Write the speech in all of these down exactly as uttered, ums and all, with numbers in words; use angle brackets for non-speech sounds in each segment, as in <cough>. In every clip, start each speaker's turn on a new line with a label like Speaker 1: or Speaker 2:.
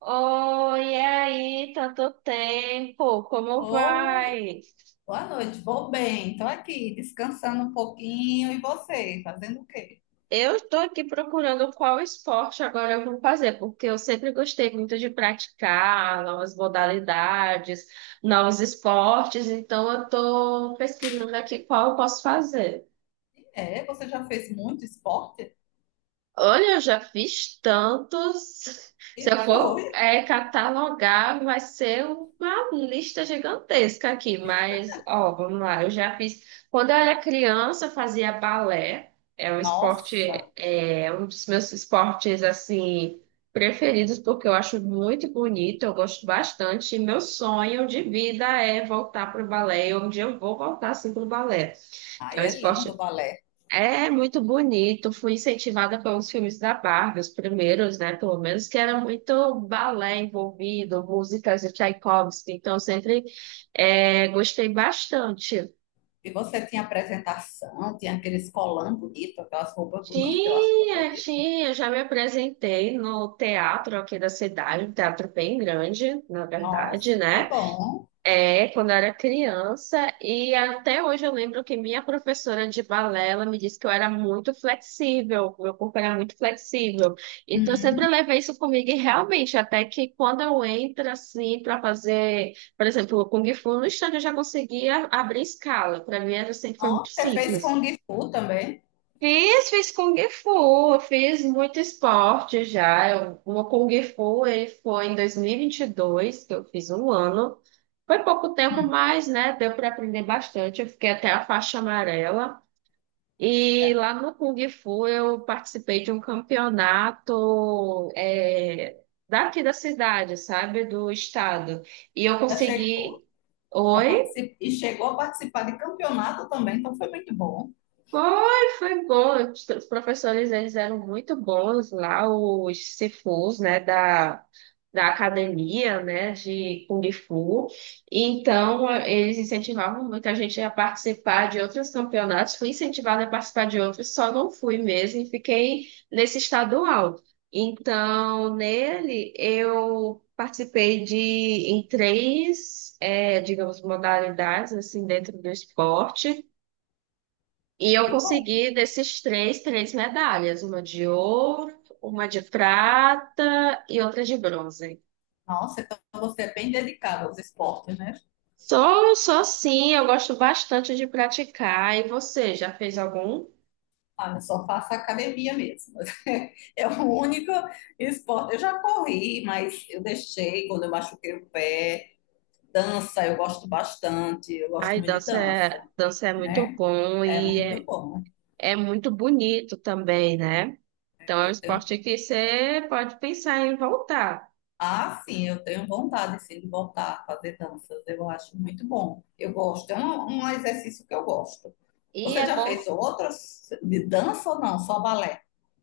Speaker 1: Oi, e aí, tanto tempo, como
Speaker 2: Oi,
Speaker 1: vai?
Speaker 2: boa noite, vou bem, tô aqui descansando um pouquinho. E você, fazendo o quê?
Speaker 1: Eu estou aqui procurando qual esporte agora eu vou fazer, porque eu sempre gostei muito de praticar novas modalidades, novos esportes, então eu estou pesquisando aqui qual eu posso fazer.
Speaker 2: É, você já fez muito esporte?
Speaker 1: Olha, eu já fiz tantos. <laughs>
Speaker 2: E
Speaker 1: Se eu for
Speaker 2: foi?
Speaker 1: é, catalogar, vai ser uma lista gigantesca aqui. Mas, ó, vamos lá. Eu já fiz. Quando eu era criança, eu fazia balé. É um esporte,
Speaker 2: Nossa,
Speaker 1: é um dos meus esportes, assim, preferidos, porque eu acho muito bonito. Eu gosto bastante. E meu sonho de vida é voltar para o balé. E um dia eu vou voltar, assim, para o balé. É
Speaker 2: aí
Speaker 1: um
Speaker 2: é lindo
Speaker 1: esporte
Speaker 2: o balé.
Speaker 1: é muito bonito. Fui incentivada pelos filmes da Barbie, os primeiros, né? Pelo menos, que era muito balé envolvido, músicas de Tchaikovsky. Então, eu sempre é, gostei bastante.
Speaker 2: E você tinha apresentação, tinha aqueles colãs bonitos, aquelas roupas bonitas, eu acho tão
Speaker 1: Tinha,
Speaker 2: bonito.
Speaker 1: tinha. Já me apresentei no teatro aqui da cidade, um teatro bem grande, na verdade,
Speaker 2: Nossa, que
Speaker 1: né?
Speaker 2: bom.
Speaker 1: É, quando eu era criança, e até hoje eu lembro que minha professora de balé, ela me disse que eu era muito flexível, meu corpo era muito flexível. Então, eu
Speaker 2: Hum.
Speaker 1: sempre levei isso comigo, e realmente, até que quando eu entro assim para fazer, por exemplo, o Kung Fu no estande, eu já conseguia abrir escala. Para mim, era sempre foi muito
Speaker 2: Nossa, você fez
Speaker 1: simples.
Speaker 2: Kung Fu também?
Speaker 1: Fiz, fiz Kung Fu, eu fiz muito esporte já. Eu- Uma Kung Fu eh, foi em dois mil e e vinte e dois que eu fiz um ano. Foi pouco tempo,
Speaker 2: Hum,
Speaker 1: mas né, deu para aprender bastante. Eu fiquei até a faixa amarela.
Speaker 2: já,
Speaker 1: E lá no Kung Fu eu participei de um campeonato eh, daqui da cidade, sabe? Do estado. E eu
Speaker 2: já chegou
Speaker 1: consegui.
Speaker 2: a
Speaker 1: Oi?
Speaker 2: participar, e chegou a participar de campeonato também, então foi muito bom.
Speaker 1: Foi, foi bom. Os os professores, eles eram muito bons lá, os Sifus, né, da, da academia, né, de Kung Fu. Então, eh, eles incentivavam muito a gente a participar de outros campeonatos. Fui incentivada a participar de outros, só não fui mesmo e fiquei nesse estadual. Então, nele, eu participei de, em três, eh, digamos, modalidades, assim, dentro do esporte. E eu
Speaker 2: Que bom.
Speaker 1: consegui desses três, três medalhas, uma de ouro, uma de prata e outra de bronze.
Speaker 2: Nossa, então você é bem dedicado aos esportes, né?
Speaker 1: Só, só sim, eu gosto bastante de praticar. E você, já fez algum?
Speaker 2: Ah, eu só faço academia mesmo. <laughs> É o único esporte. Eu já corri, mas eu deixei quando eu machuquei o pé. Dança, eu gosto bastante. Eu gosto
Speaker 1: Ai,
Speaker 2: muito de
Speaker 1: dança
Speaker 2: dança,
Speaker 1: é, dança é muito
Speaker 2: né?
Speaker 1: bom
Speaker 2: É
Speaker 1: e
Speaker 2: muito
Speaker 1: é,
Speaker 2: bom.
Speaker 1: é muito bonito também, né? Então é um
Speaker 2: Eu tenho,
Speaker 1: esporte que você pode pensar em voltar.
Speaker 2: ah, sim, eu tenho vontade, sim, de voltar a fazer danças. Eu acho muito bom. Eu gosto. É um, um exercício que eu gosto.
Speaker 1: E
Speaker 2: Você
Speaker 1: é
Speaker 2: já
Speaker 1: bom.
Speaker 2: fez outras de dança ou não? Só balé?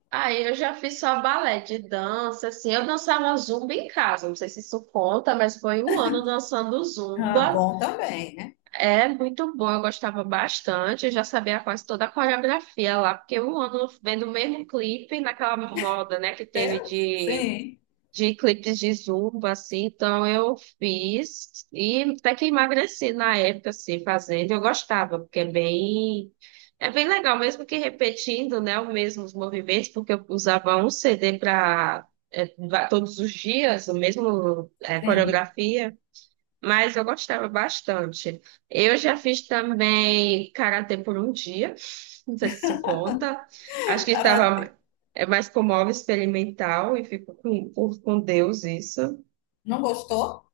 Speaker 1: Aí eu já fiz só balé de dança, assim. Eu dançava zumba em casa, não sei se isso conta, mas foi um ano dançando
Speaker 2: Ah,
Speaker 1: zumba.
Speaker 2: bom também, né?
Speaker 1: É muito bom, eu gostava bastante. Eu já sabia quase toda a coreografia lá, porque um ano vendo o mesmo clipe naquela moda, né, que teve
Speaker 2: Deus,
Speaker 1: de
Speaker 2: sim.
Speaker 1: de clipes de zumba, assim, então eu fiz e até que emagreci na época, assim, fazendo, eu gostava, porque é bem, é bem legal, mesmo que repetindo, né, os mesmos movimentos, porque eu usava um C D para todos os dias, o mesmo é,
Speaker 2: Sim,
Speaker 1: coreografia, mas eu gostava bastante. Eu já fiz também karatê por um dia. Não sei se isso conta. Acho que
Speaker 2: Karatê.
Speaker 1: estava é mais como algo experimental e fico com, com com Deus isso.
Speaker 2: Não gostou?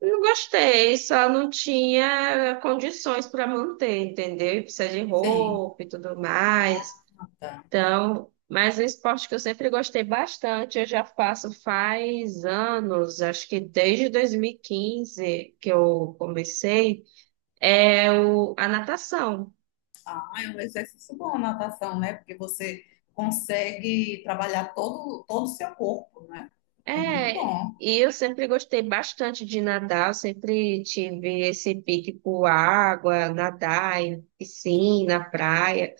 Speaker 1: Não gostei, só não tinha condições para manter, entendeu? E precisa de
Speaker 2: Sim.
Speaker 1: roupa e tudo mais.
Speaker 2: Ah, tá.
Speaker 1: Então, mas é um esporte que eu sempre gostei bastante, eu já faço faz anos, acho que desde dois mil e quinze que eu comecei. É o, a natação.
Speaker 2: Ah, é um exercício bom a natação, né? Porque você consegue trabalhar todo, todo o seu corpo, né? É muito
Speaker 1: É,
Speaker 2: bom.
Speaker 1: e eu sempre gostei bastante de nadar, eu sempre tive esse pique por água, nadar em piscina, praia.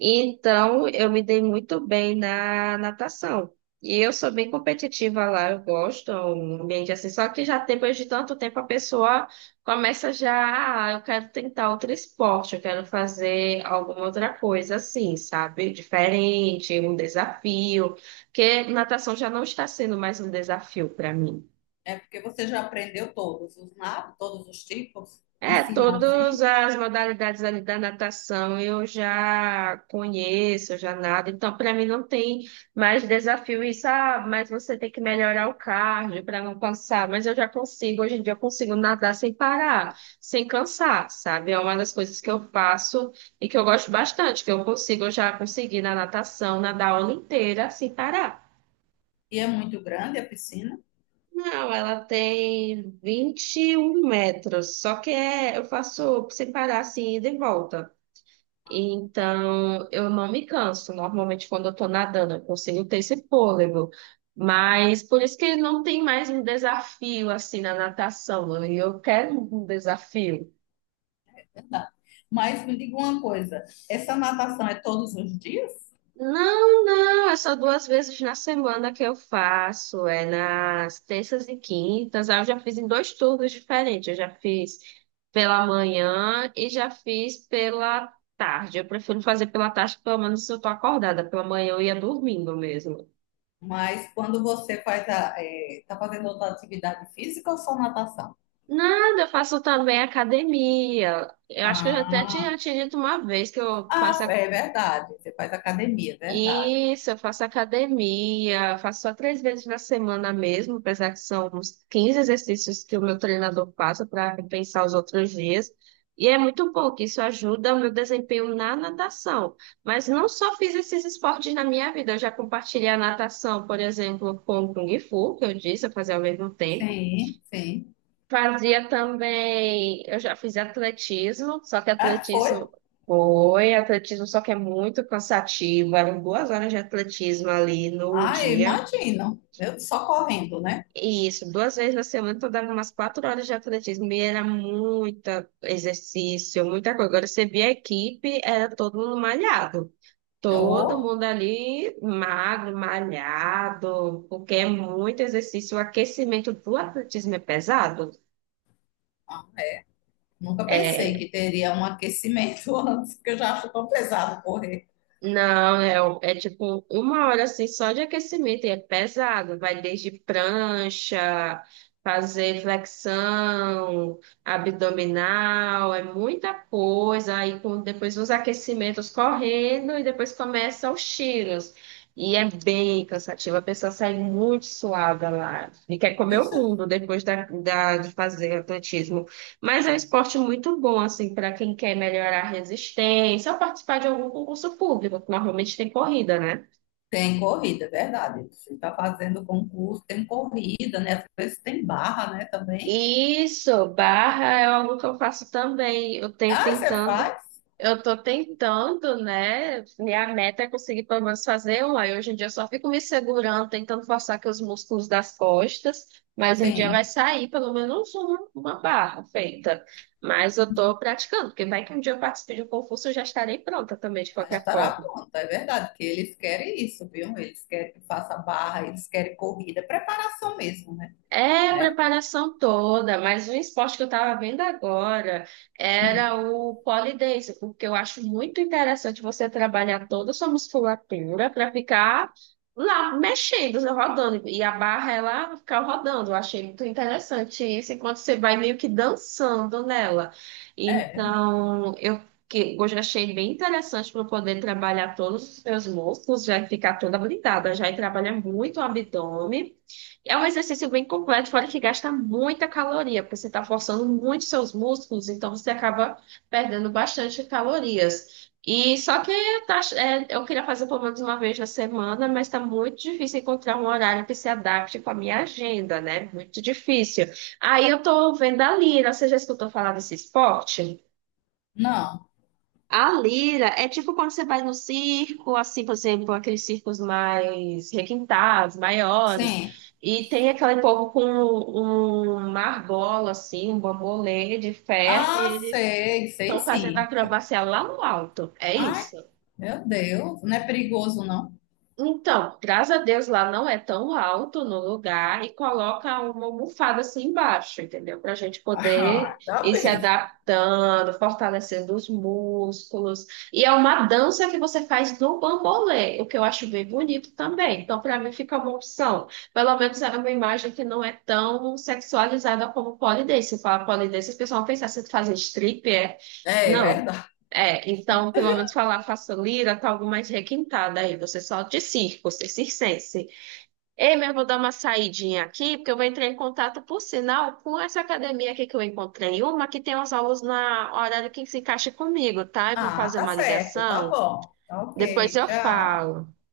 Speaker 1: Então, eu me dei muito bem na natação. E eu sou bem competitiva lá, eu gosto, é um ambiente assim. Só que já depois de tanto tempo a pessoa começa já, ah, eu quero tentar outro esporte, eu quero fazer alguma outra coisa assim, sabe? Diferente, um desafio. Porque natação já não está sendo mais um desafio para mim.
Speaker 2: É porque você já aprendeu todos os nados, todos os tipos,
Speaker 1: É,
Speaker 2: ensina
Speaker 1: todas
Speaker 2: assim.
Speaker 1: as modalidades ali da natação eu já conheço, eu já nado, então para mim não tem mais desafio isso, ah, mas você tem que melhorar o cardio para não cansar, mas eu já consigo, hoje em dia eu consigo nadar sem parar, sem cansar, sabe? É uma das coisas que eu faço e que eu gosto bastante, que eu consigo, eu já consegui na natação, nadar a aula inteira sem parar.
Speaker 2: E é muito grande a piscina,
Speaker 1: Não, ela tem vinte e um metros, só que é, eu faço sem parar assim, ida e volta. Então, eu não me canso. Normalmente, quando eu tô nadando, eu consigo ter esse fôlego. Mas por isso que não tem mais um desafio assim na natação. Né? E eu quero um desafio.
Speaker 2: é verdade. Mas me diga uma coisa, essa natação é todos os dias?
Speaker 1: Não, não, é só duas vezes na semana que eu faço. É nas terças e quintas. Aí eu já fiz em dois turnos diferentes. Eu já fiz pela manhã e já fiz pela tarde. Eu prefiro fazer pela tarde, pelo menos se eu tô acordada. Pela manhã eu ia dormindo mesmo.
Speaker 2: Mas quando você faz a, é, tá fazendo outra atividade física ou só natação?
Speaker 1: Nada, eu faço também academia. Eu acho que eu já até
Speaker 2: Ah,
Speaker 1: tinha te dito uma vez que eu faço
Speaker 2: ah,
Speaker 1: a-
Speaker 2: é verdade. Você faz academia, é verdade.
Speaker 1: isso, eu faço academia, faço só três vezes na semana mesmo, apesar que são uns quinze exercícios que o meu treinador passa para compensar os outros dias. E é muito bom que isso ajuda o meu desempenho na natação. Mas não só fiz esses esportes na minha vida, eu já compartilhei a natação, por exemplo, com o Kung Fu, que eu disse, eu fazia ao mesmo tempo.
Speaker 2: Sim, sim.
Speaker 1: Fazia também, eu já fiz atletismo, só que
Speaker 2: É,
Speaker 1: atletismo
Speaker 2: foi?
Speaker 1: foi, atletismo só que é muito cansativo, eram duas horas de atletismo ali no
Speaker 2: Ah, eu
Speaker 1: dia.
Speaker 2: imagino. Eu só correndo, né?
Speaker 1: E isso, duas vezes na semana eu dava umas quatro horas de atletismo e era muito exercício, muita coisa. Agora você via a equipe, era todo mundo malhado. Todo
Speaker 2: Oh,
Speaker 1: mundo ali magro, malhado, porque é muito exercício. O aquecimento do atletismo é pesado.
Speaker 2: ah, nunca pensei
Speaker 1: É,
Speaker 2: que teria um aquecimento <laughs> antes, porque eu já acho tão pesado correr.
Speaker 1: não, é, o- é tipo uma hora assim só de aquecimento, e é pesado, vai desde prancha, fazer flexão, abdominal, é muita coisa, aí com, depois uns aquecimentos correndo e depois começam os tiros. E é bem cansativo, a pessoa sai muito suada lá e quer comer o mundo depois da, da- de fazer atletismo. Mas é um esporte muito bom, assim, para quem quer melhorar a resistência ou participar de algum concurso público, que normalmente tem corrida, né?
Speaker 2: Tem corrida, é verdade. Você está fazendo concurso, tem corrida, né? Às vezes tem barra, né? Também.
Speaker 1: Isso, barra é algo que eu faço também. Eu tenho
Speaker 2: Ah, você
Speaker 1: tentando,
Speaker 2: faz?
Speaker 1: eu tô tentando, né? Minha meta é conseguir pelo menos fazer um. Aí hoje em dia eu só fico me segurando, tentando forçar aqui os músculos das costas, mas um dia vai
Speaker 2: Sim,
Speaker 1: sair pelo menos uma, uma barra feita. Mas eu tô praticando, porque vai que um dia eu participe de um concurso, eu já estarei pronta também, de qualquer
Speaker 2: estará
Speaker 1: forma.
Speaker 2: pronto é verdade, que eles querem isso, viu? Eles querem que faça barra, eles querem corrida, preparação mesmo, né?
Speaker 1: É, a
Speaker 2: É,
Speaker 1: preparação toda, mas um esporte que eu estava vendo agora era
Speaker 2: hum,
Speaker 1: o pole dance, porque eu acho muito interessante você trabalhar toda a sua musculatura para ficar lá mexendo, rodando, e a barra ela ficar rodando. Eu achei muito interessante isso, enquanto você vai meio que dançando nela.
Speaker 2: é,
Speaker 1: Então, eu que eu já achei bem interessante para poder trabalhar todos os meus músculos, já ficar toda habilitada, já e trabalha muito o abdômen. É um exercício bem completo, fora que gasta muita caloria, porque você está forçando muito seus músculos, então você acaba perdendo bastante calorias. E só que tá- é, eu queria fazer pelo menos uma vez na semana, mas está muito difícil encontrar um horário que se adapte com a minha agenda, né? Muito difícil. Aí eu estou vendo a Lira, você já escutou falar desse esporte?
Speaker 2: não,
Speaker 1: A lira é tipo quando você vai no circo, assim, por exemplo, aqueles circos mais requintados, maiores,
Speaker 2: sim.
Speaker 1: e tem aquele povo com um- uma argola, assim, um bambolê de ferro, e
Speaker 2: Ah,
Speaker 1: eles
Speaker 2: sei, sei
Speaker 1: estão fazendo
Speaker 2: sim.
Speaker 1: acrobacia lá no alto. É
Speaker 2: Ai,
Speaker 1: isso?
Speaker 2: meu Deus, não é perigoso, não?
Speaker 1: Então, graças a Deus lá não é tão alto no lugar e coloca uma almofada assim embaixo, entendeu? Para a gente
Speaker 2: <laughs>
Speaker 1: poder
Speaker 2: Ah, tá
Speaker 1: ir se
Speaker 2: bem.
Speaker 1: adaptando, fortalecendo os músculos. E é uma dança que você faz no bambolê, o que eu acho bem bonito também. Então, para mim, fica uma opção. Pelo menos é uma imagem que não é tão sexualizada como pole dance. Se fala pole dance, o pessoal pensa assim, fazer strip, é.
Speaker 2: É, é
Speaker 1: Não.
Speaker 2: verdade.
Speaker 1: É, então, pelo menos falar faço lira, tá algo mais requintada aí. Você só de circo, você circense. Ei, mas eu vou dar uma saidinha aqui, porque eu vou entrar em contato, por sinal, com essa academia aqui que eu encontrei. Uma que tem as aulas na hora que se encaixa comigo, tá? Eu vou
Speaker 2: Ah,
Speaker 1: fazer
Speaker 2: tá
Speaker 1: uma
Speaker 2: certo, tá
Speaker 1: ligação,
Speaker 2: bom. Tá
Speaker 1: depois
Speaker 2: ok,
Speaker 1: eu
Speaker 2: tchau.
Speaker 1: falo.